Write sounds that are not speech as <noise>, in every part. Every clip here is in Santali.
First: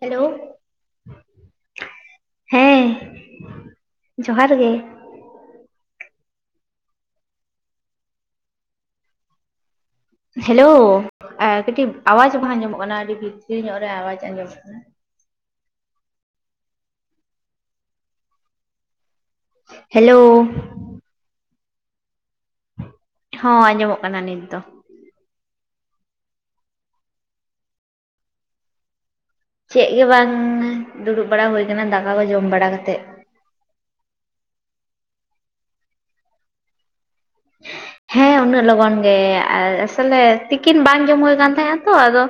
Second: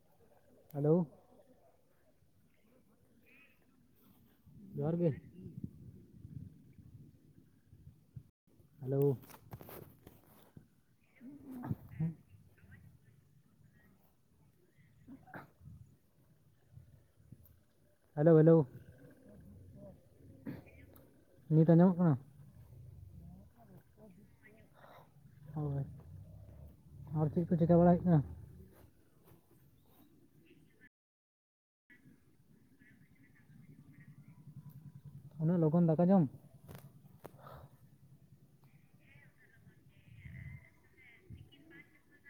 ᱦᱮᱞᱳ ᱦᱮᱞᱳ ᱦᱮᱸ ᱡᱚᱦᱟᱨ ᱜᱮ ᱦᱮᱞᱳ ᱦᱮᱞᱳ ᱠᱟᱹᱴᱤᱡ ᱟᱣᱟᱡᱽ ᱵᱟᱝ ᱟᱸᱡᱚᱢᱚᱜ ᱠᱟᱱᱟ ᱟᱹᱰᱤ ᱵᱷᱤᱛᱨᱤ ᱧᱚᱜ ᱨᱮ ᱟᱣᱟᱡᱽ ᱟᱸᱡᱚᱢᱚᱜ ᱠᱟᱱᱟ <inaudible> ᱦᱮᱞᱳ ᱦᱮᱞᱳ ᱦᱮᱞᱳ ᱱᱤᱛ ᱟᱸᱡᱚᱢᱚᱜ ᱠᱟᱱᱟ ᱦᱚᱸ ᱟᱸᱡᱚᱢᱚᱜ ᱠᱟᱱᱟ ᱱᱤᱛ ᱫᱚ ᱦᱳᱭ ᱟᱨ ᱪᱮᱫ ᱠᱚ ᱪᱤᱠᱟ ᱵᱟᱲᱟ ᱦᱩᱭᱩᱜ ᱠᱟᱱᱟ ᱪᱮᱫ ᱜᱮ ᱵᱟᱝ ᱫᱩᱲᱩᱵ ᱵᱟᱲᱟ ᱦᱩᱭ ᱟᱠᱟᱱᱟ ᱫᱟᱠᱟ ᱠᱚ ᱡᱚᱢ ᱵᱟᱲᱟ ᱠᱟᱛᱮᱫ ᱩᱱᱟᱹᱜ ᱞᱚᱜᱚᱱ ᱫᱟᱠᱟ ᱡᱚᱢ ᱦ <unintelligible> ᱦᱮᱸ ᱩᱱᱟᱹᱜ ᱞᱚᱜᱚᱱ ᱜᱮ ᱟᱥᱚᱞᱮ ᱛᱤᱠᱤᱱ ᱵᱟᱝ ᱡᱚᱢ ᱦᱩᱭ ᱟᱠᱟᱱᱛᱟᱦᱮᱫᱱᱟ ᱛᱚ ᱟᱫᱚ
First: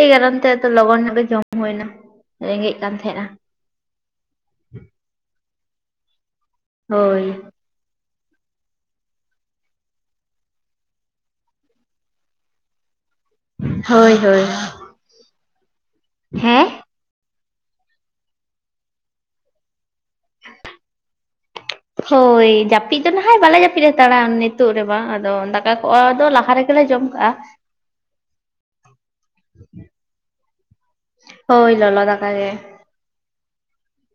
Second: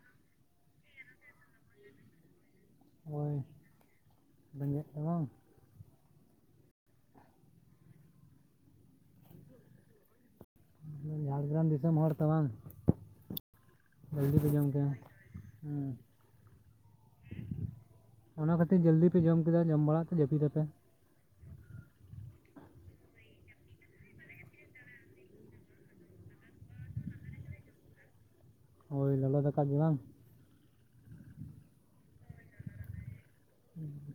ᱮᱭ ᱠᱟᱨᱚᱱ ᱛᱮ ᱞᱚᱜᱚᱱ ᱧᱚᱜ ᱜᱮ ᱡᱚᱢ ᱦᱩᱭ ᱮᱱᱟ ᱨᱮᱸᱜᱮᱜ ᱳᱭ ᱵᱮᱸᱜᱮᱫ ᱚ ᱵᱟᱝ᱾ ᱦᱳᱭ ᱡᱷᱟᱲᱜᱨᱟᱢ ᱫᱤᱥᱚᱢ ᱦᱚᱲ ᱛᱚ ᱵᱟᱝ? <inaudible> ᱦᱳᱭ ᱦᱳᱭ ᱦᱮᱸ ᱚᱱᱟ ᱠᱷᱟᱹᱛᱤᱨ ᱡᱟᱹᱞᱫᱤ ᱯᱮ ᱡᱚᱢ ᱠᱮᱫᱟ, ᱡᱚᱢ ᱵᱟᱲᱟ ᱠᱟᱛᱮ ᱡᱟᱹᱯᱤᱫ ᱟᱯᱮ᱾ ᱦᱳᱭ ᱡᱟᱹᱯᱤᱫ ᱫᱚ ᱱᱟᱦᱟᱜ ᱵᱟᱞᱮ ᱡᱟᱹᱯᱤᱫ ᱦᱟᱛᱟᱲᱟ ᱱᱤᱛᱳ ᱨᱮ ᱵᱟᱝ ᱟᱫᱚ ᱫᱟᱠᱟ ᱠᱚᱜᱼᱟᱫᱚ ᱞᱟᱦᱟ ᱨᱮᱜᱮᱞᱮ ᱡᱚᱢ <unintelligible> ᱦᱳᱭ ᱞᱚᱞᱚ ᱫᱟᱠᱟᱫ ᱜᱮ ᱵᱟᱝ? ᱦᱳᱭ ᱞᱚᱞᱚ ᱫᱟᱠᱟ ᱜᱮ᱾ ᱩᱸ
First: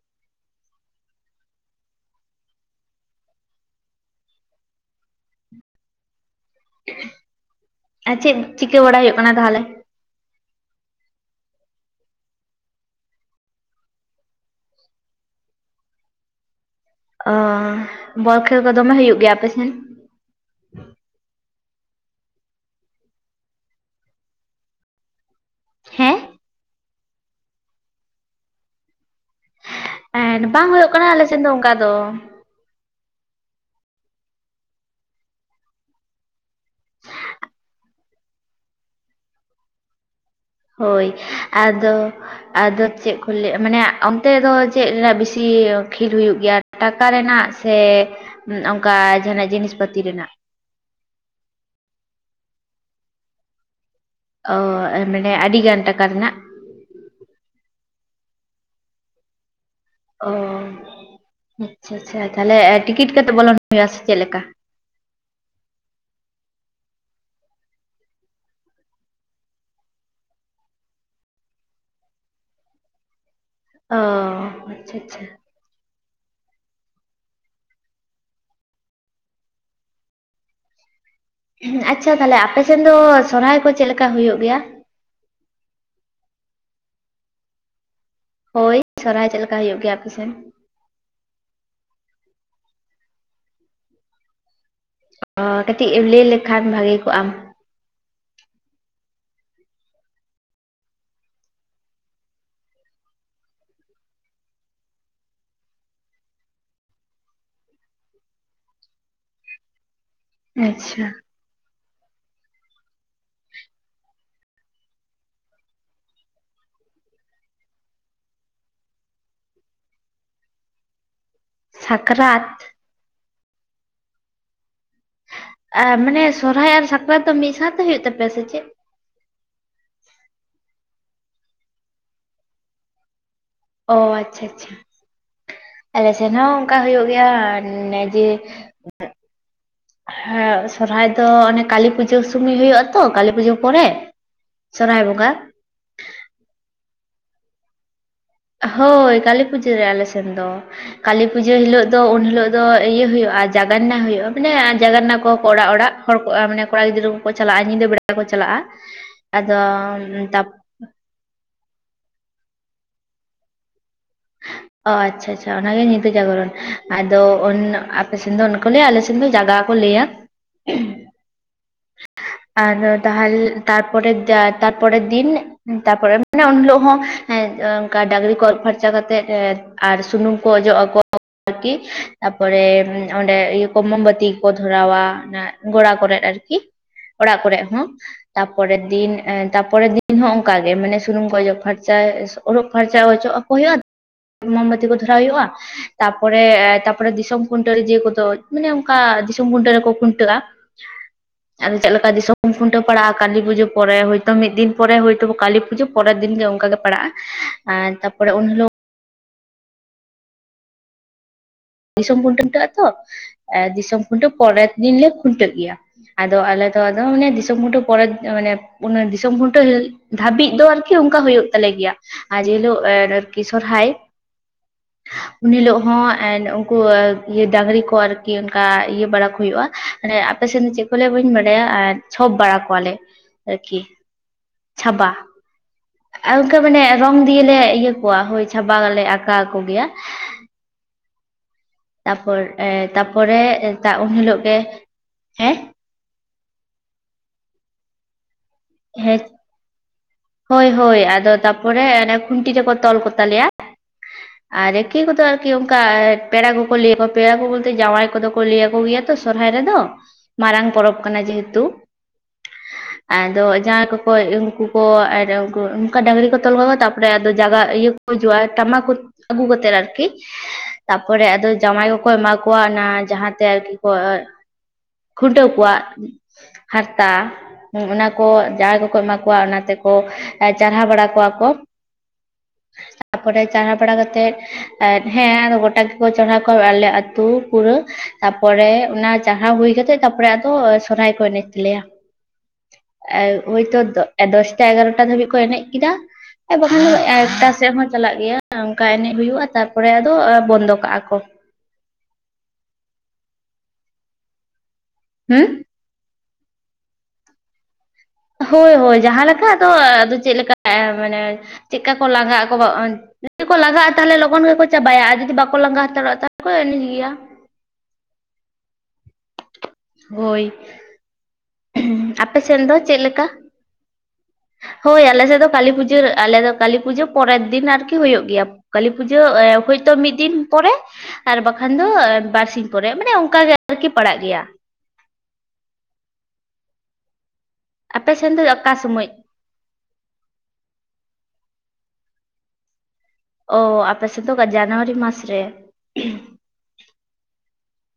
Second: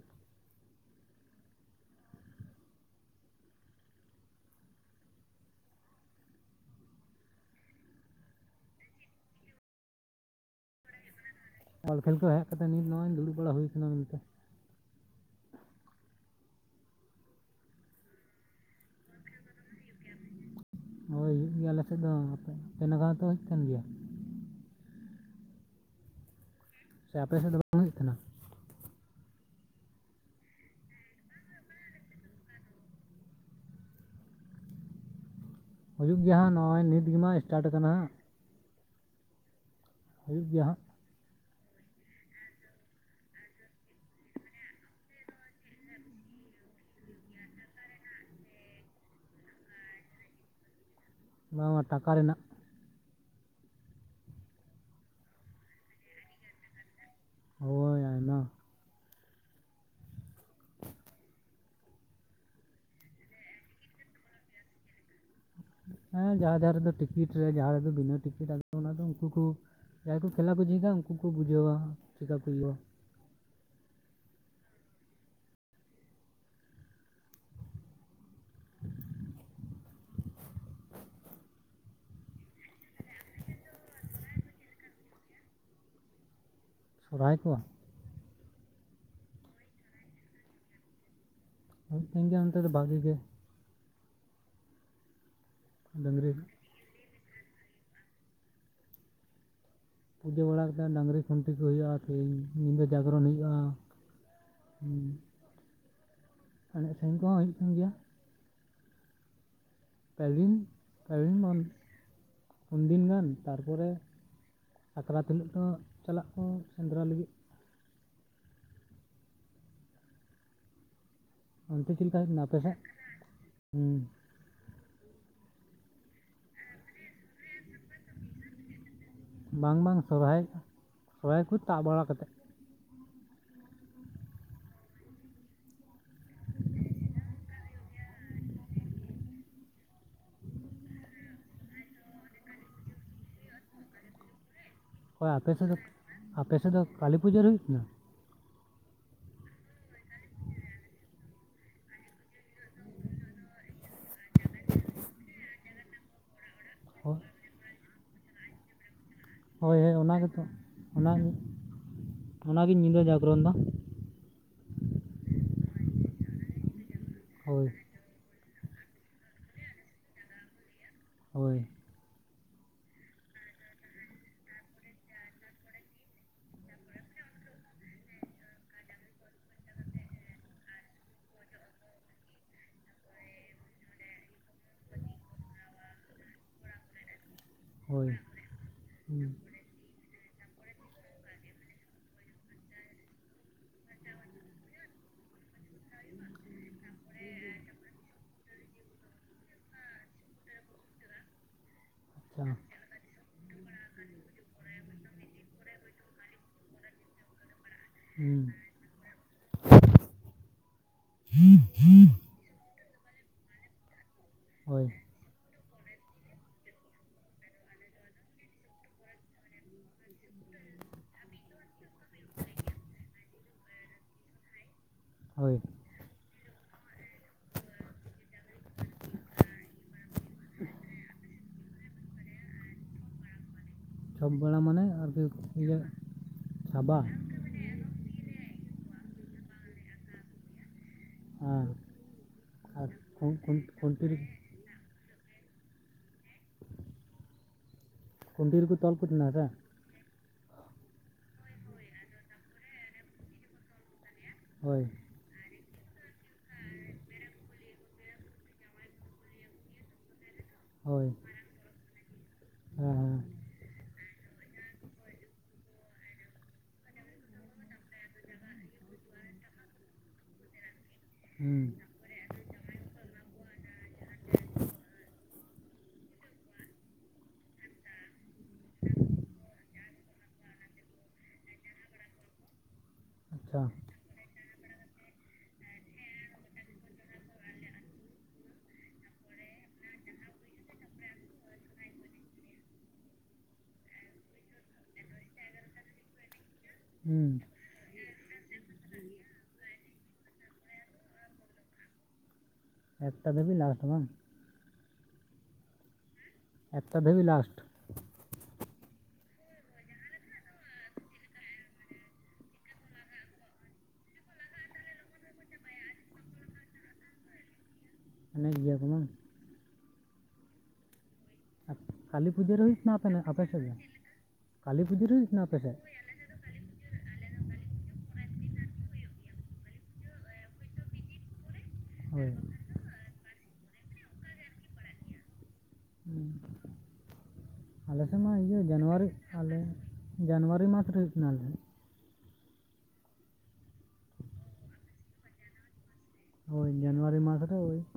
ᱟᱨ ᱪᱮᱫ ᱪᱤᱠᱟᱹ ᱵᱟᱲᱟᱭ ᱦᱳᱭᱳᱜ ᱠᱟᱱᱟ ᱛᱟᱦᱞᱮ? ᱵᱚᱞ ᱠᱷᱮᱞ ᱠᱚ ᱦᱮᱡ ᱠᱟᱛᱮ ᱱᱤᱛ ᱱᱚᱜᱚᱭ ᱫᱩᱲᱩᱵ ᱵᱟᱲᱟ ᱦᱳᱭ ᱠᱟᱱᱟ ᱱᱚᱱ ᱛᱮ᱾ ᱚᱻ ᱵᱚᱞ ᱠᱷᱮᱞ ᱠᱚ ᱫᱚᱢᱮ ᱦᱩᱭᱩᱜ ᱜᱮᱭᱟ ᱟᱯᱮᱥᱮᱱ? ᱦᱳᱭ ᱦᱩᱭᱩᱜ ᱜᱮᱭᱟ ᱟᱞᱮ ᱥᱮᱫ ᱫᱚᱯᱮ ᱟᱯᱮ ᱱᱟᱜ ᱛᱚ ᱦᱩᱭᱩᱜ ᱠᱟᱱ ᱜᱮᱭᱟ᱾ ᱦᱮᱸ ᱥᱮ ᱟᱯᱮ ᱥᱮᱫ ᱫᱚ ᱵᱟᱝ ᱦᱩᱭᱩᱜ ᱛᱟᱦᱮᱱᱟ᱾ ᱵᱟᱝ ᱦᱩᱭᱩᱜ ᱠᱟᱱᱟ ᱟᱞᱮ ᱥᱮᱱ ᱫᱚ ᱚᱱᱠᱟ ᱫᱚ᱾ ᱦᱩᱭᱩᱜ ᱜᱮᱭᱟ ᱦᱟᱸᱜ ᱱᱚᱜᱼᱚᱭ ᱱᱤᱛᱜᱮᱢᱟ ᱤᱥᱴᱟᱴ ᱟᱠᱟᱱᱟ ᱦᱟᱸᱜ᱾ ᱦᱩᱭᱩᱜ ᱜᱮᱭᱟ᱾ ᱦᱟᱸᱜ ᱦᱳᱭ ᱟᱫᱚ ᱟᱫᱚ ᱪᱮᱫ ᱠᱚ ᱞᱟᱹ ᱢᱟᱱᱮ ᱚᱱᱛᱮ ᱫᱚ ᱪᱮᱫ ᱨᱮᱱᱟᱜ ᱵᱤᱥ ᱛᱤ ᱠᱷᱮᱞ ᱦᱩᱭᱩᱜ ᱜᱮᱭᱟ᱾ ᱴᱟᱠᱟ ᱨᱮᱱᱟᱜ ᱥᱮ ᱚᱝᱠᱟ ᱡᱟᱦᱟᱸᱱᱟᱜ ᱡᱤᱱᱤᱥ ᱯᱟᱛᱤ ᱨᱮᱱᱟᱜ? ᱵᱟᱝᱢᱟ ᱴᱟᱠᱟ ᱨᱮᱱᱟᱜ᱾ ᱚ ᱢᱟᱱᱮ ᱟᱹᱰᱤ ᱜᱟᱱ ᱴᱟᱠᱟ ᱨᱮᱱᱟᱜ᱾ ᱦᱳᱭ ᱟᱭᱢᱟ᱾ ᱚ ᱟᱪᱪᱷᱟ ᱟᱪᱪᱷᱟ ᱛᱟᱦᱚᱞᱮ ᱴᱤᱠᱤᱴ ᱠᱟᱛᱮ ᱵᱚᱞᱚᱱ ᱦᱳᱭᱳᱜᱼᱟ ᱥᱮ ᱪᱮᱫ ᱞᱮᱠᱟ? ᱦᱮᱸ ᱡᱟᱦᱟᱸ ᱡᱟᱦᱟᱸ ᱨᱮᱫᱚ ᱴᱤᱠᱤᱴ ᱨᱮ ᱡᱟᱦᱟᱸ ᱨᱮᱫᱚ ᱵᱤᱱᱟᱹ ᱴᱤᱠᱤᱴ ᱟ ᱚᱱᱟ ᱫᱚ ᱩᱱᱠᱩ ᱠᱚ ᱡᱟᱦᱟᱸᱭ ᱠᱚ ᱠᱷᱮᱞᱟ ᱠᱚ ᱡᱤᱠᱟ ᱩᱱᱠᱩ ᱠᱚ ᱵᱩᱡᱷᱟᱹᱣᱟ ᱪᱮᱠᱟ ᱛᱮ ᱦᱩᱭᱩᱜᱼᱟ᱾ ᱚ ᱟᱪᱪᱷᱟ ᱟᱪᱪᱷᱟ <inaudible> ᱟᱪᱪᱷᱟ ᱛᱟᱦᱞᱮ ᱟᱯᱮᱥᱮᱱ ᱫᱚ ᱥᱚᱨᱦᱟᱭ ᱠᱚ ᱪᱮᱫ ᱞᱮᱠᱟ ᱦᱩᱭᱩᱜ ᱜᱮᱭᱟ? ᱥᱚᱨᱦᱟᱭ ᱠᱚ ᱦᱳᱭ ᱥᱚᱨᱦᱟᱭ ᱪᱮᱫ ᱞᱮᱠᱟ ᱦᱩᱭᱩᱜ ᱜᱮᱭᱟ ᱟᱯᱮᱥᱮᱱ? ᱦᱩᱭᱩᱜ ᱠᱟᱱ ᱜᱮᱭᱟ ᱚᱱᱛᱮ ᱫᱚ ᱵᱷᱟᱜᱤ ᱜᱮ᱾ ᱚ ᱠᱟᱹᱴᱤᱡ ᱮᱢ ᱞᱟᱹᱭ ᱰᱟᱹᱝᱨᱤ ᱞᱮᱠᱷᱟᱱ ᱵᱷᱟᱜᱮ ᱠᱚᱜᱼᱟᱢ ᱯᱩᱡᱟᱹ ᱵᱟᱲᱟ ᱠᱟᱛᱮᱫ ᱰᱟᱹᱝᱨᱤ ᱠᱷᱩᱱᱴᱤ ᱠᱚ ᱦᱩᱭᱩᱜᱼᱟ, ᱛᱮᱦᱤᱧ ᱧᱤᱫᱟᱹ ᱡᱟᱜᱚᱨᱚᱱ ᱦᱩᱭᱩᱜᱼᱟ᱾ ᱦᱩᱸ ᱮᱱᱮᱡ ᱥᱮᱨᱮᱧ ᱠᱚᱦᱚᱸ ᱦᱩᱭᱩᱜ ᱠᱟᱱ ᱜᱮᱭᱟ᱾ ᱯᱮᱨᱤᱱ ᱟᱪᱪᱷᱟ ᱯᱟᱨᱤᱱ ᱢᱟᱱ ᱯᱩᱱ ᱫᱤᱱ ᱜᱟᱱ ᱛᱟᱨᱯᱚᱨᱮ ᱥᱟᱠᱨᱟᱛ ᱦᱤᱞᱚᱜ ᱫᱚ ᱪᱟᱞᱟᱜ ᱠᱚ ᱥᱮᱸᱫᱽᱨᱟ ᱞᱟᱹᱜᱤᱫ ᱚᱱᱛᱮ ᱪᱮᱫ ᱞᱮᱠᱟ ᱦᱩᱭᱩᱜ ᱠᱟᱱᱟ ᱥᱟᱠᱨᱟᱛ ᱟᱯᱮ ᱥᱮᱫ ᱢᱟᱱᱮ ᱥᱚᱨᱦᱟᱭ ᱟᱨ ᱥᱟᱠᱨᱟᱛ ᱫᱚ ᱢᱤᱫ ᱥᱟᱶᱛᱮ ᱦᱩᱭᱩᱜ ᱛᱟᱯᱮᱭᱟ ᱥᱮ ᱪᱮᱫ? ᱵᱟᱝ ᱵᱟᱝ ᱥᱚᱨᱦᱟᱭ ᱥᱚᱨᱦᱟᱭ ᱠᱚ ᱪᱟᱵᱟ ᱵᱟᱲᱟ ᱠᱟᱛᱮᱫ ᱚ ᱟᱪᱪᱷᱟ ᱟᱪᱪᱷᱟ ᱟᱞᱮ ᱥᱮᱱ ᱦᱚᱸ ᱚᱱᱠᱟ ᱦᱩᱭᱩᱜ ᱜᱮᱭᱟ ᱚᱱ ᱡᱮ ᱦᱮᱸ ᱥᱚᱨᱦᱟᱭ ᱫᱚ ᱚᱱᱮ ᱠᱟᱹᱞᱤ ᱯᱩᱡᱟᱹ ᱥᱩᱢᱚᱭ ᱦᱩᱭᱩᱜᱼᱟ ᱛᱚ ᱠᱟᱹᱞᱤ ᱯᱩᱡᱟᱹ ᱯᱚᱨᱮ ᱥᱚᱨᱦᱟᱭ ᱵᱚᱸᱜᱟ ᱦᱳᱭ ᱟᱯᱮ ᱥᱮᱫ ᱫᱚ ᱟᱯᱮ ᱥᱮᱫ ᱫᱚ ᱠᱟᱹᱞᱤ ᱯᱩᱡᱟ. ᱨᱮ ᱦᱩᱭᱩᱜ ᱠᱟᱱᱟ? ᱦᱳᱭ ᱠᱟᱹᱞᱤ ᱯᱩᱡᱟᱹ ᱨᱮ ᱟᱞᱮ ᱥᱮᱱ ᱫᱚ ᱠᱟᱹᱞᱤ ᱯᱩᱡᱟᱹ ᱦᱤᱞᱳᱜ ᱫᱚ ᱩᱱ ᱦᱤᱞᱳᱜ ᱫᱚ ᱤᱭᱟᱹ ᱦᱩᱭᱩᱜᱼᱟ, ᱡᱟᱜᱱᱟ ᱦᱩᱭᱩᱜᱼᱟ ᱢᱟᱱᱮ ᱡᱟᱜᱱᱟ ᱠᱚ ᱠᱚ ᱚᱲᱟᱜ ᱚᱲᱟᱜ᱾ ᱦᱚᱲ ᱠᱚ ᱢᱟᱱᱮ ᱠᱚᱲᱟ ᱜᱤᱫᱽᱨᱟᱹ ᱦᱳᱭ ᱠᱚᱠᱚ ᱪᱟᱞᱟᱜᱼᱟ ᱧᱤᱫᱟᱹ ᱵᱮᱲᱟ ᱠᱚ ᱪᱟᱞᱟᱜᱼᱟ, ᱟᱫᱚ ᱛᱟ ᱚᱱᱟᱜᱮ ᱚᱱᱟᱜᱮ ᱧᱤᱫᱟᱹ ᱡᱟᱜᱽᱨᱚᱱ ᱫᱚ᱾ ᱚ ᱟᱪᱪᱷᱟ ᱟᱪᱪᱷᱟ ᱚᱱᱟᱜᱮ ᱧᱤᱫᱟᱹ ᱡᱟᱜᱚᱨᱚᱱ ᱟᱫᱚ ᱦᱳᱭ ᱟᱯᱮ ᱥᱮᱱ ᱫᱚ ᱠᱚ ᱞᱟᱹᱭᱟ ᱟᱞᱮ ᱥᱮᱫ ᱫᱚ ᱡᱟᱜᱟᱣ ᱠᱚ ᱞᱟᱹᱭᱟ᱾ ᱦᱳᱭ ᱟᱫᱚ ᱛᱟᱦᱚᱞᱮ ᱛᱟᱨᱯᱚᱨᱮᱨ ᱛᱟᱨᱯᱚᱨᱮᱨ ᱫᱤᱱ ᱛᱟᱨᱯᱚᱨᱮ ᱢᱟᱱᱮ ᱩᱱ ᱦᱤᱞᱳᱜ ᱦᱚᱸ ᱰᱟᱹᱝᱨᱤ ᱠᱚ ᱟᱨᱩᱵ ᱯᱷᱟᱨᱪᱟ ᱠᱟᱛᱮ ᱟᱨ ᱥᱩᱱᱩᱢ ᱠᱚ ᱚᱡᱚᱜ ᱟᱠᱚ ᱟᱨᱠᱤ ᱛᱟᱯᱚᱨᱮ ᱚᱸᱰᱮ ᱠᱚ ᱢᱳᱢᱵᱟᱹᱛᱤ ᱠᱚ ᱫᱷᱚᱨᱟᱣᱟ᱾ ᱜᱚᱲᱟ ᱠᱚᱨᱮ ᱟᱨᱠᱤ ᱚᱲᱟᱜ ᱠᱚᱨᱮ ᱦᱚᱸ ᱦᱳᱭ ᱛᱟᱨᱯᱚᱨᱮᱨ ᱫᱤᱱ ᱦᱩᱸ, ᱛᱟᱨᱯᱚᱨᱮᱨ ᱫᱤᱱ ᱦᱚᱸ ᱚᱱᱠᱟᱜᱮ ᱢᱟᱱᱮ ᱥᱩᱱᱩᱢ ᱠᱚ ᱚᱡᱚᱜ ᱯᱷᱟᱨᱪᱟ ᱚᱡᱚᱜ ᱯᱷᱟᱨᱪᱟ ᱚᱪᱚᱜᱼᱟ ᱦᱩᱭᱩᱜᱼᱟ ᱢᱳᱢᱵᱟᱹᱛᱤ ᱠᱚ ᱫᱷᱚᱨᱟᱣ ᱦᱩᱭᱩᱜᱼᱟ᱾ ᱛᱟᱨᱯᱚᱨᱮ ᱛᱟᱨᱯᱚᱨᱮ ᱫᱤᱥᱚᱢ ᱠᱷᱩᱱᱴᱟᱹᱣ ᱨᱮ ᱫᱮ ᱠᱚᱫᱚ ᱢᱟᱱᱮ ᱚᱱᱠᱟ ᱫᱤᱥᱚᱢ ᱠᱷᱩᱱᱴᱟᱹᱣ ᱨᱮᱠᱚ ᱠᱷᱩᱱᱴᱟᱹᱜᱼᱟ᱾ ᱟᱫᱚ ᱪᱮᱫ ᱞᱮᱠᱟ ᱟᱪᱪᱷᱟ ᱫᱤᱥᱚᱢ ᱠᱷᱩᱱᱴᱟᱹᱣ ᱯᱟᱲᱟᱜᱼᱟ ᱠᱟᱹᱞᱤ ᱯᱩᱡᱟᱹ ᱯᱚᱨᱮ ᱦᱚᱭ ᱛᱚ ᱢᱤᱫ ᱫᱤᱱ ᱯᱚᱨᱮ ᱦᱚᱭ ᱛᱚ ᱠᱟᱹᱞᱤ ᱯᱩᱡᱟᱹ ᱯᱚᱨᱮᱨ ᱫᱤᱱ ᱜᱮ ᱚᱱᱠᱟ ᱜᱮ ᱯᱟᱲᱟᱜᱼᱟ ᱟᱨ ᱛᱟᱯᱚᱨᱮ ᱦᱩᱸ, ᱩᱱ ᱦᱤᱞᱚᱜ <inaudible> ᱫᱤᱥᱚᱢ ᱠᱷᱩᱱᱴᱟᱹᱜ ᱟ ᱛᱚ ᱮ ᱫᱤᱥᱚᱢ ᱠᱷᱩᱱᱴᱟᱹᱣ ᱯᱚᱨᱮᱨ ᱦᱳᱭ ᱫᱤᱱ ᱞᱮ ᱠᱷᱩᱱᱴᱟᱹᱜ ᱜᱮᱭᱟ᱾ ᱟᱫᱚ ᱟᱞᱮ ᱫᱚ ᱟᱫᱚ ᱢᱟᱱᱮ ᱫᱤᱥᱚᱢ ᱠᱷᱩᱱᱴᱟᱹᱣ ᱯᱚᱨᱮᱛ ᱢᱟᱱᱮᱼᱼ ᱚᱱᱟ ᱫᱤᱥᱚᱢ ᱠᱷᱩᱱᱴᱟᱹᱣ ᱫᱷᱟᱹᱵᱤᱡ ᱫᱚ ᱟᱨᱠᱤ ᱚᱱᱠᱟ ᱦᱩᱭᱩᱜ ᱛᱟᱞᱮ ᱜᱮᱭᱟ᱾ ᱟᱨ ᱡᱮᱦᱤᱞᱳᱜ ᱮ ᱟᱨᱠᱤ ᱥᱚᱨᱦᱟᱭ, ᱩᱱ ᱦᱳᱭ ᱦᱤᱞᱳᱜ ᱦᱚᱸ ᱮ᱾ ᱩᱱᱠᱩ ᱰᱟᱹᱝᱨᱤ ᱠᱚ ᱟᱨᱠᱤ ᱚᱱᱠᱟ ᱤᱭᱟᱹ ᱵᱟᱲᱟ ᱠᱚ ᱦᱩᱭᱩᱜᱼᱟ ᱾ ᱢᱟᱱᱮ ᱟᱯᱮ ᱥᱮᱱ ᱫᱚ ᱪᱮᱫ ᱠᱚ ᱞᱟᱹᱭᱟ ᱵᱟᱹᱧ ᱵᱟᱰᱟᱭᱟ ᱟᱨᱼᱼ ᱪᱷᱚᱵ ᱵᱟᱲᱟ ᱠᱚᱣᱟᱞᱮ ᱟᱨᱠᱤ ᱾ ᱪᱷᱚᱵ ᱵᱟᱲᱟ ᱢᱟᱱᱮ ᱟᱨᱠᱤ ᱤᱭᱟᱹ <unintelligible> ᱛᱤ ᱞᱮ ᱤᱭᱟᱹ ᱠᱚᱣᱟ ᱦᱳᱭ ᱪᱷᱟᱵᱟ ᱫᱚᱞᱮ ᱟᱠᱟᱣ ᱠᱚ ᱜᱮᱭᱟ᱾ ᱚᱼᱼ ᱛᱟᱯᱚᱨ ᱮ ᱛᱟᱯᱚᱨᱮ ᱫᱟᱜ ᱠᱷᱩᱱᱴᱤ ᱮᱱ ᱨᱮ- ᱦᱤᱞᱚᱜ ᱜᱮ, ᱦᱮᱸ? ᱠᱩᱸᱰᱤᱨ ᱠᱚ ᱛᱚᱞ ᱦᱮᱸ ᱠᱤᱱᱟ ᱵᱟᱝ ᱦᱳᱭ ᱦᱳᱭ ᱟᱫᱚ ᱛᱟᱯᱚᱨᱮ ᱚᱱᱮ ᱠᱷᱩᱱᱴᱤ ᱨᱮᱠᱚ ᱛᱚᱞ ᱠᱚᱛᱟ ᱞᱮᱭᱟ ᱟᱨ ᱦᱳᱭ ᱠᱮ ᱠᱚᱫᱚ ᱟᱨᱼᱼ ᱠᱤ ᱚᱝᱠᱟ ᱯᱮᱲᱟ ᱠᱚᱠᱚ ᱞᱟᱹᱭᱟᱣᱟ ᱯᱮᱲᱟ ᱠᱚ ᱵᱚᱞᱛᱮ ᱡᱟᱶᱟᱭ ᱠᱚᱫᱚ ᱠᱚ ᱞᱟᱹᱭ ᱟᱠᱚ ᱜᱮᱭᱟ ᱛᱚ ᱥᱚᱨᱦᱟᱭ ᱨᱮᱫᱚ᱾ ᱢᱟᱨᱟᱝ ᱯᱚᱨᱚᱵᱽ ᱦᱳᱭ ᱠᱟᱱᱟ ᱡᱮᱦᱮᱛᱩ᱾ ᱦᱮᱸ ᱟᱫᱚ ᱡᱟᱣᱟᱸᱭ ᱠᱚᱠᱚ ᱩᱱᱠᱩ ᱠᱚ ᱟᱨ ᱚᱱᱠᱟ ᱰᱟᱝᱨᱤ ᱠᱚ ᱛᱚᱞ ᱠᱚᱣᱟ ᱛᱟᱯᱚᱨᱮ ᱟᱫᱚ ᱡᱟᱜᱟ ᱤᱭᱟᱹ ᱠᱚ ᱦᱤᱡᱩᱜᱼᱟ ᱴᱟᱢᱟᱠ ᱨᱩ ᱟᱹᱜᱩ ᱠᱟᱛᱮᱫ ᱟᱨᱠᱤ᱾ ᱛᱟᱯᱚᱨᱮ ᱟᱫᱚ ᱦᱩᱸ, ᱡᱟᱶᱟᱭ ᱠᱚᱠᱚ ᱮᱢᱟ ᱠᱚᱣᱟ ᱚᱱᱟ ᱡᱟᱦᱟᱸᱛᱮ ᱟᱨᱠᱤ ᱠᱚ ᱠᱷᱩᱱᱴᱟᱹᱣ ᱠᱚᱣᱟᱜ ᱦᱟᱨᱛᱟ ᱚᱱᱟ ᱠᱚ᱾ ᱡᱟᱣᱟᱸᱭ ᱠᱚᱠᱚ ᱮᱢᱟ ᱠᱚᱣᱟ ᱚᱱᱟᱛᱮᱠᱚ ᱪᱟᱨᱦᱟᱣ ᱵᱟᱲᱟ ᱠᱚᱣᱟ ᱠᱚ᱾ ᱛᱟᱯᱚᱨᱮ ᱟᱪᱪᱷᱟ ᱪᱟᱨᱦᱟ ᱵᱟᱲᱟ ᱠᱟᱛᱮᱫ᱾ ᱦᱮᱸ ᱜᱚᱴᱟ ᱜᱮᱠᱚ ᱪᱟᱲᱦᱟᱣ ᱠᱚᱣᱟ ᱟᱞᱮ ᱟᱹᱛᱩ ᱯᱩᱨᱟᱹ ᱛᱟᱯᱚᱨᱮ ᱚᱱᱟ ᱪᱟᱲᱦᱟᱣ ᱦᱩᱭ ᱠᱟᱛᱮᱜᱼᱼ ᱛᱟᱯᱚᱨᱮ ᱟᱫᱚ ᱥᱚᱨᱦᱟᱭ ᱠᱚ ᱮᱱᱮᱡ ᱛᱟᱞᱮᱭᱟ᱾ ᱮ ᱦᱚᱭᱛᱳ ᱫᱚᱥᱴᱟ ᱮᱜᱟᱨᱚᱴᱟ ᱫᱷᱟᱹᱵᱤᱡ ᱠᱚ ᱮᱱᱮᱡ ᱠᱮᱫᱟ᱾ ᱟᱨ ᱵᱟᱠᱷᱟᱱ ᱫᱚ ᱦᱩᱸ, ᱮᱠᱴᱟ ᱥᱮᱫ ᱦᱚᱸ ᱪᱟᱞᱟᱜ ᱜᱮᱭᱟ᱾ ᱚᱝᱠᱟ ᱮᱱᱮᱡ ᱦᱩᱭᱩᱜᱼᱟ ᱛᱟᱨᱯᱚᱨᱮ ᱟᱫᱚ ᱵᱚᱱᱫᱚ ᱠᱟᱜᱼᱟ ᱠᱚ᱾ ᱮᱠᱴᱟ ᱫᱷᱟᱹᱵᱤᱡ ᱞᱟᱥᱴ ᱵᱟᱝ? ᱦᱩᱸ ᱮᱠᱴᱟ ᱫᱷᱟᱵᱤᱡ ᱞᱟᱥᱴ᱾ ᱦᱳᱭ ᱦᱳᱭ ᱡᱟᱦᱟᱸ ᱞᱮᱠᱟ ᱫᱚ ᱟᱫᱚ ᱪᱮᱫᱞᱮᱠᱟ ᱢᱟᱱᱮ ᱪᱮᱫᱠᱟ ᱠᱚ ᱞᱟᱸᱜᱟ ᱟᱠᱚ᱾ ᱡᱩᱫᱤ ᱠᱚ ᱞᱟᱜᱟᱜᱼᱟ ᱛᱟᱦᱚᱞᱮ ᱞᱚᱜᱚᱱ ᱜᱮᱠᱚ ᱪᱟᱵᱟᱭᱟ ᱟᱨ ᱡᱩᱫᱤ ᱵᱟᱠᱚ ᱞᱟᱸᱜᱟ ᱦᱟᱛᱟᱲᱚᱜᱼᱟ ᱛᱟᱦᱚᱞᱮ ᱠᱚ ᱮᱱᱮᱡ ᱜᱮᱭᱟ ᱾ ᱮᱱᱮᱡ ᱜᱤᱭᱟᱹ ᱠᱚ ᱵᱟᱝ? ᱦᱚᱭ ᱾ ᱠᱟᱞᱤ ᱯᱩᱡᱟᱹ ᱨᱮ ᱦᱩᱭ ᱛᱟᱦᱮᱱᱟ ᱟᱯᱮ ᱥᱮᱡ ᱫᱚ? ᱠᱟᱹᱞᱤ ᱦᱚᱭ ᱯᱩᱡᱟᱹ ᱨᱮ ᱦᱩᱭᱩᱜ ᱟᱞᱮᱥᱮᱫ ᱠᱟᱱᱟ ᱫᱚ ᱟᱯᱮ ᱠᱟᱹᱞᱤ ᱥᱮᱫ ᱯᱩᱡᱟᱹ ᱟᱨ ᱟᱞᱮ ᱫᱚ ᱠᱟᱞᱤ ᱯᱩᱡᱟᱹ ᱯᱚᱨᱮᱨ ᱫᱤᱱ ᱟᱨᱠᱤ ᱦᱩᱭᱩᱜ ᱜᱮᱭᱟ ᱾ ᱠᱟᱞᱤ ᱯᱩᱡᱟᱹ ᱦᱮᱸ ᱦᱚᱭᱛᱚ ᱢᱤᱫ ᱫᱤᱱ ᱯᱚᱨᱮ ᱟᱨ ᱵᱟᱠᱷᱟᱱ ᱫᱚ ᱦᱳᱭ ᱵᱟᱨᱥᱤᱧ ᱯᱚᱨᱮ ᱢᱟᱱᱮ ᱚᱱᱠᱟ ᱜᱮ ᱟᱨᱠᱤ ᱯᱟᱲᱟᱜ ᱜᱮᱭᱟ ᱦᱩ ᱟᱞᱮᱥᱮᱫ ᱟᱯᱮ ᱢᱟ ᱥᱮᱱ ᱫᱚ ᱤᱭᱟᱹ ᱚᱠᱟ ᱡᱟᱱᱩᱣᱟᱨᱤ ᱥᱚᱢᱚᱭ ᱟᱞᱮ ᱡᱟᱱᱩᱣᱟᱨᱤ ᱢᱟᱥ ᱨᱮ ᱦᱩᱭᱩᱜ ᱠᱟᱱᱟᱞᱮ ᱚ ᱟᱯᱮᱥᱮᱫ ᱫᱚ ᱡᱟᱱᱩᱣᱟᱨᱤ ᱢᱟᱥ ᱨᱮ? ᱦᱚᱭ ᱡᱟᱱᱩᱣᱟᱨᱤ ᱢᱟᱥ ᱨᱮ ᱦᱩᱭᱩᱜ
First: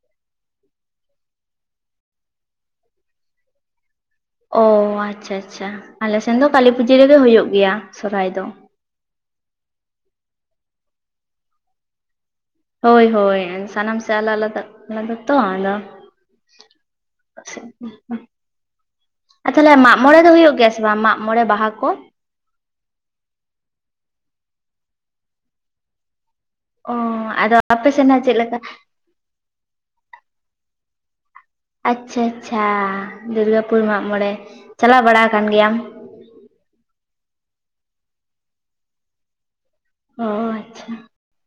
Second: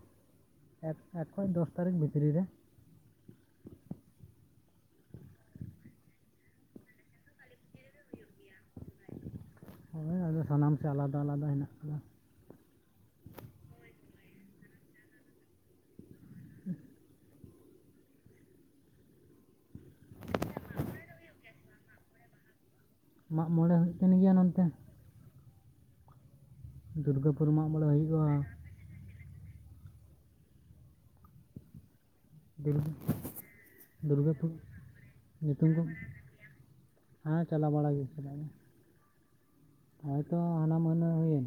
ᱠᱟᱱᱟ ᱮᱠ ᱠᱷᱚᱱ ᱫᱚᱥ ᱛᱟᱹᱨᱤᱠᱷ ᱵᱷᱤᱛᱨᱤ ᱨᱮ ᱾ ᱚ ᱟᱪᱪᱷᱟ ᱟᱪᱪᱷᱟ ᱟᱞᱮᱥᱮᱱ ᱫᱚ ᱠᱟᱞᱤ ᱯᱩᱡᱟᱹ ᱨᱮᱜᱮ ᱦᱩᱭᱩᱜ ᱜᱮᱭᱟ ᱥᱚᱦᱚᱨᱟᱭ ᱫᱚ ᱾ ᱦᱚᱭ ᱟᱫᱚ ᱥᱟᱱᱟᱢ ᱥᱮ ᱟᱞᱟᱫᱟ ᱟᱞᱟᱫᱟ ᱦᱮᱱᱟᱜ ᱠᱚᱣᱟ ᱦᱚᱭ ᱦᱚᱭ ᱥᱟᱱᱟᱢ ᱥᱮ ᱟᱞᱟ ᱟᱞᱟᱫᱟ ᱟᱞᱟᱫᱟ ᱛᱚ ᱪᱮᱫ ᱦᱚᱸ ᱦᱚᱸ ᱟᱨ ᱛᱟᱦᱞᱮ ᱢᱟᱜ ᱢᱚᱬᱮ ᱫᱚ ᱦᱩᱭᱩᱜ ᱜᱮᱭᱟ ᱥᱮ ᱵᱟᱝ ᱢᱟᱜ ᱢᱚᱬᱮ ᱵᱟᱦᱟ ᱠᱚ? ᱢᱟᱜ ᱢᱚᱬᱮ ᱦᱩᱭᱩᱜ ᱠᱟᱱ ᱜᱮᱭᱟ ᱱᱚᱱᱛᱮ ᱚᱦᱚ, ᱫᱩᱨᱜᱟᱹᱯᱩᱨ ᱟᱫᱚ ᱢᱟᱜ ᱢᱚᱬᱮ ᱟᱯᱮ ᱦᱩᱭᱩᱜᱼᱟ ᱥᱮᱱᱱᱟᱜ ᱪᱮᱫ ᱞᱮᱠᱟ? ᱟᱪᱪᱷᱟ ᱟᱪᱪᱷᱟ, ᱫᱩᱨᱜᱟᱹ ᱫᱩᱨᱜᱟᱹᱯᱩᱨ ᱢᱟᱜᱢᱚᱬᱮ ᱫᱩᱨᱜᱟᱹᱯᱩᱨ ᱪᱟᱞᱟᱣ ᱵᱟᱲᱟ ᱟᱠᱟᱱ ᱧᱩᱛᱩᱢ ᱜᱮᱭᱟᱢ? ᱠᱚ ᱦᱮᱸ ᱪᱟᱞᱟᱣ ᱵᱟᱲᱟ ᱦᱩᱭᱩᱜ ᱛᱟᱦᱮᱱ ᱜᱮᱭᱟ ᱚ ᱦᱮᱸᱛᱚ ᱦᱟᱱᱟ ᱟᱪᱪᱷᱟ ᱢᱟᱹᱦᱤᱱᱟ ᱦᱩᱭᱮᱱ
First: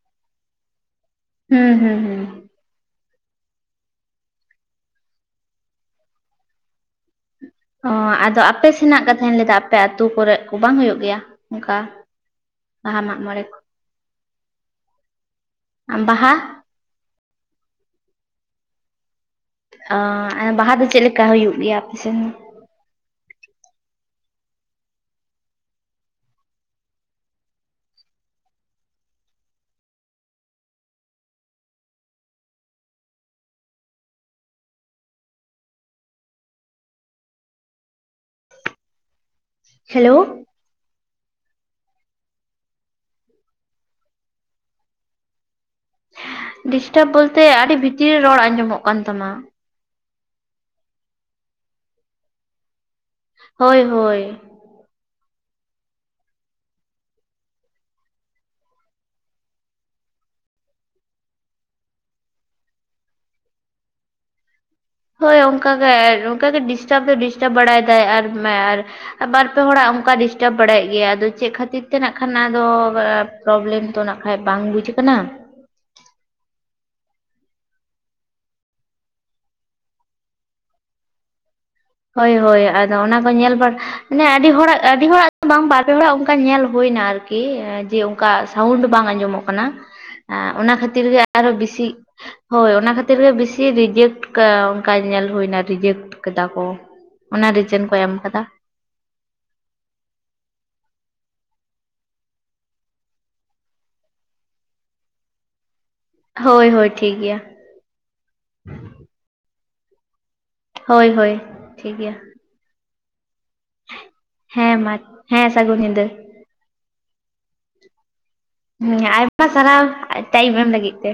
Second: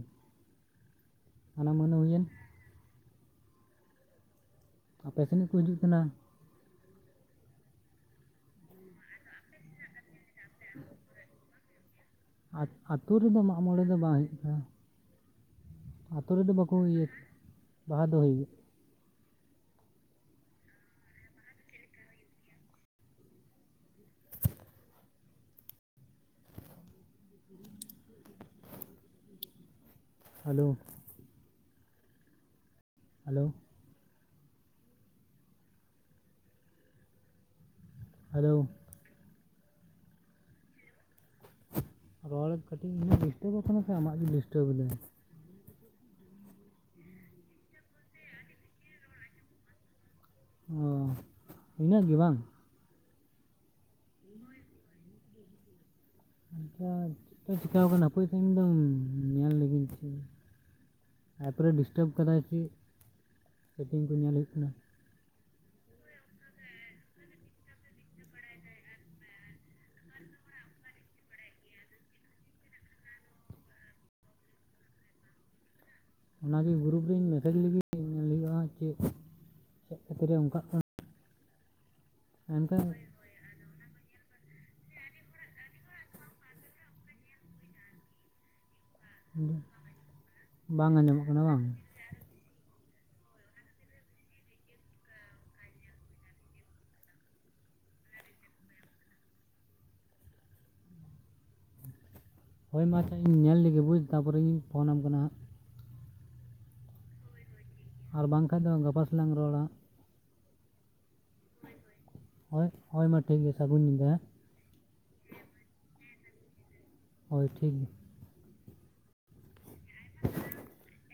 ᱦᱟᱱᱟ ᱦᱩᱸ ᱢᱟᱹᱦᱤᱱᱟ ᱦᱩᱸ ᱦᱩᱭᱮᱱ ᱦᱩᱸ ᱟᱯᱮ ᱥᱮᱱ ᱨᱤ ᱠᱚ ᱦᱤᱡᱩᱜ ᱠᱟᱱᱟ ᱦᱚᱸ ᱟᱫᱚ ᱟᱯᱮ ᱥᱮᱱᱟᱜ ᱠᱟᱛᱷᱟᱧ ᱞᱟᱹᱭᱫᱟ ᱟᱯᱮ ᱟᱹᱛᱩ ᱠᱚᱨᱮᱫ ᱠᱚ ᱵᱟᱝ ᱦᱩᱭᱩᱜ ᱜᱮᱭᱟ ᱚᱱᱠᱟ ᱟᱞᱮ ᱟᱹᱛᱩ ᱨᱮᱫᱚ ᱢᱟᱜ ᱢᱚᱬᱮ ᱫᱚ ᱵᱟᱝ ᱦᱩᱭᱩᱜ ᱛᱟᱦᱮᱱᱟ ᱟᱹᱛᱩ ᱵᱟᱦᱟ ᱨᱮᱫᱚ ᱵᱟᱠᱚᱼᱼ ᱠᱚ ᱤᱭᱟᱹ ᱵᱟᱦᱟ ᱫᱚ ᱦᱩᱭᱩᱜ ᱜᱮ ᱟᱸ ᱟᱨ ᱵᱟᱦᱟ ᱫᱚ ᱪᱮᱫ ᱞᱮᱠᱟ ᱦᱩᱭᱩᱜ ᱜᱮᱭᱟ ᱟᱯᱮ ᱥᱮᱱ? ᱦᱟᱹᱞᱚᱣ ᱦᱟᱹᱞᱚᱣ ᱦᱟᱞᱟᱹᱣ ᱦᱮᱞᱚᱣ ᱨᱚᱲ ᱠᱟᱹᱴᱤᱡ ᱤᱧ ᱰᱤᱥᱴᱟᱵᱚᱜ ᱠᱟᱱᱟ, ᱥᱮ ᱟᱢᱟᱜ ᱜᱮ ᱰᱤᱥᱴᱟᱵᱮ ᱫᱟᱭ? ᱰᱤᱥᱴᱟᱵᱽ ᱵᱚᱞᱛᱮ ᱟᱹᱰᱤ ᱵᱷᱤᱛᱤᱨ ᱨᱮ ᱨᱚᱲ ᱟᱸᱡᱚᱢᱚᱜ ᱠᱟᱱ ᱛᱟᱢᱟ ᱚᱦᱚ, ᱤᱱᱟᱹ ᱜᱮ ᱵᱟᱝ ᱦᱚᱭ, ᱦᱚᱭ ᱟᱪᱪᱷᱟ ᱪᱮᱜ ᱛᱮ ᱪᱮᱠᱟᱣ ᱠᱟᱱᱟ, ᱚᱠᱚᱭ ᱠᱤᱱ ᱫᱚ ᱧᱮᱞ ᱞᱮᱜᱤᱧ ᱪᱮ ᱛᱟᱨᱯᱚᱨᱮ ᱰᱤᱥᱴᱟᱵᱽ ᱠᱟᱫᱟᱭ ᱪᱮᱫ, ᱥᱮᱴᱤᱝ ᱠᱚ ᱧᱮᱞ ᱦᱩᱭᱩᱜ ᱠᱟᱱᱟ ᱦᱚᱭ ᱚᱱᱠᱟᱜᱮ ᱚᱱᱠᱟᱜᱮ ᱰᱤᱥᱴᱟᱵᱽ ᱮ ᱫᱚ ᱰᱤᱥᱴᱟᱵᱽ ᱵᱟᱲᱟᱭ ᱫᱟᱭ ᱟᱨ ᱢᱟ ᱟᱨ ᱵᱟᱨᱯᱮ ᱦᱚᱲᱟᱜ ᱚᱱᱠᱟ ᱰᱤᱥᱴᱟᱵᱽ ᱵᱟᱲᱟᱭᱮᱫ ᱜᱮᱭᱟ ᱟᱫᱚ ᱪᱮᱫ ᱠᱷᱟᱹᱛᱤᱨ ᱛᱮ ᱱᱟᱜ ᱠᱷᱟᱱ ᱱᱟ ᱫᱚ ᱚ ᱚ? ᱯᱨᱚᱵᱞᱮᱢ ᱛᱚ ᱱᱟᱜ ᱠᱷᱟᱡ ᱵᱟᱝ ᱵᱩᱡᱽ ᱠᱟᱱᱟ ᱚᱱᱟᱜᱮ ᱜᱩᱨᱩᱯ ᱨᱮᱧ ᱢᱮᱥᱮᱡ ᱞᱟᱹᱜᱤᱫ ᱧᱮᱞ ᱦᱩᱭᱩᱜᱼᱟ ᱪᱮᱫ, ᱪᱮᱫ ᱠᱷᱟᱹᱛᱤᱨ ᱚᱱᱠᱟᱜ ᱠᱟᱱᱟ? ᱦᱚᱭ ᱦᱚᱭ ᱮᱱᱠᱷᱟᱱ ᱟᱫᱚ ᱚᱱᱟᱼᱼ ᱧᱮᱞ ᱵᱟᱲᱟ ᱢᱟᱱᱮ ᱟᱹᱰᱤ ᱦᱚᱲᱟᱜ ᱟᱹᱰᱤ ᱦᱚᱲᱟᱜ ᱫᱚ ᱵᱟᱝ ᱵᱟᱨᱯᱮ ᱦᱚᱲᱟᱜ ᱚᱱᱠᱟ ᱧᱮᱞ ᱦᱳᱭᱱᱟ ᱟᱨᱠᱤ ᱡᱮ ᱚᱱᱠᱟ ᱥᱟᱣᱩᱱᱰ ᱵᱟᱝ ᱟᱸᱡᱚᱢᱚᱜ ᱠᱟᱱᱟ ᱮ ᱚᱱᱟ ᱵᱟᱝ ᱠᱷᱟᱹᱛᱤᱨ ᱜᱮ ᱟᱸᱡᱚᱢᱚᱜ ᱠᱟᱱᱟ ᱟᱨ ᱵᱟᱝ ᱵᱮᱥᱤ ᱦᱚᱭ ᱚᱱᱟ ᱠᱷᱟᱹᱛᱤᱨ ᱜᱮ ᱵᱤᱥᱤ ᱨᱤᱡᱮᱠᱴ ᱠᱟᱭ ᱚᱱᱠᱟ ᱧᱮᱞ ᱦᱩᱭᱱᱟ ᱨᱤᱡᱮᱠᱴ ᱠᱟᱫᱟ ᱠᱚ ᱾ ᱚᱱᱟ ᱨᱤᱡᱮᱱ ᱠᱚ ᱮᱢ ᱠᱟᱫᱟ ᱾ ᱦᱚᱭ ᱢᱟ ᱟᱪᱪᱷᱟ ᱤᱧ ᱧᱮᱞ ᱞᱮᱜᱮ ᱵᱩᱡᱽ ᱛᱟᱨᱯᱚᱨᱮᱧ ᱯᱷᱚᱱᱟᱢ ᱠᱟᱱᱟ ᱦᱟᱸᱜ ᱦᱚᱭ ᱦᱚᱭ ᱴᱷᱤᱠ ᱜᱮᱭᱟ ᱾ ᱟᱨ ᱵᱟᱝᱠᱷᱟᱱ ᱫᱚ ᱜᱟᱯᱟ ᱥᱮᱜᱼᱞᱟᱝ ᱨᱚᱲᱟ? ᱦᱚᱭ ᱦᱚᱭ ᱴᱷᱤᱠ ᱜᱮᱭᱟ ᱦᱚᱭ ᱦᱚᱭ ᱢᱟ ᱴᱷᱤᱠ ᱜᱮᱭᱟ ᱥᱟᱹᱜᱩᱱ ᱧᱤᱫᱟᱹ ᱦᱮᱸ ᱦᱮᱸ ᱢᱟ ᱦᱮᱸ ᱥᱟᱹᱜᱩᱱ ᱧᱤᱫᱟᱹ ᱦᱳᱭ ᱴᱷᱤᱠ ᱦᱮᱸ ᱟᱭᱢᱟ ᱥᱟᱨᱦᱟᱣ ᱴᱟᱭᱤᱢ ᱮᱢ ᱞᱟᱹᱜᱤᱫ ᱛᱮ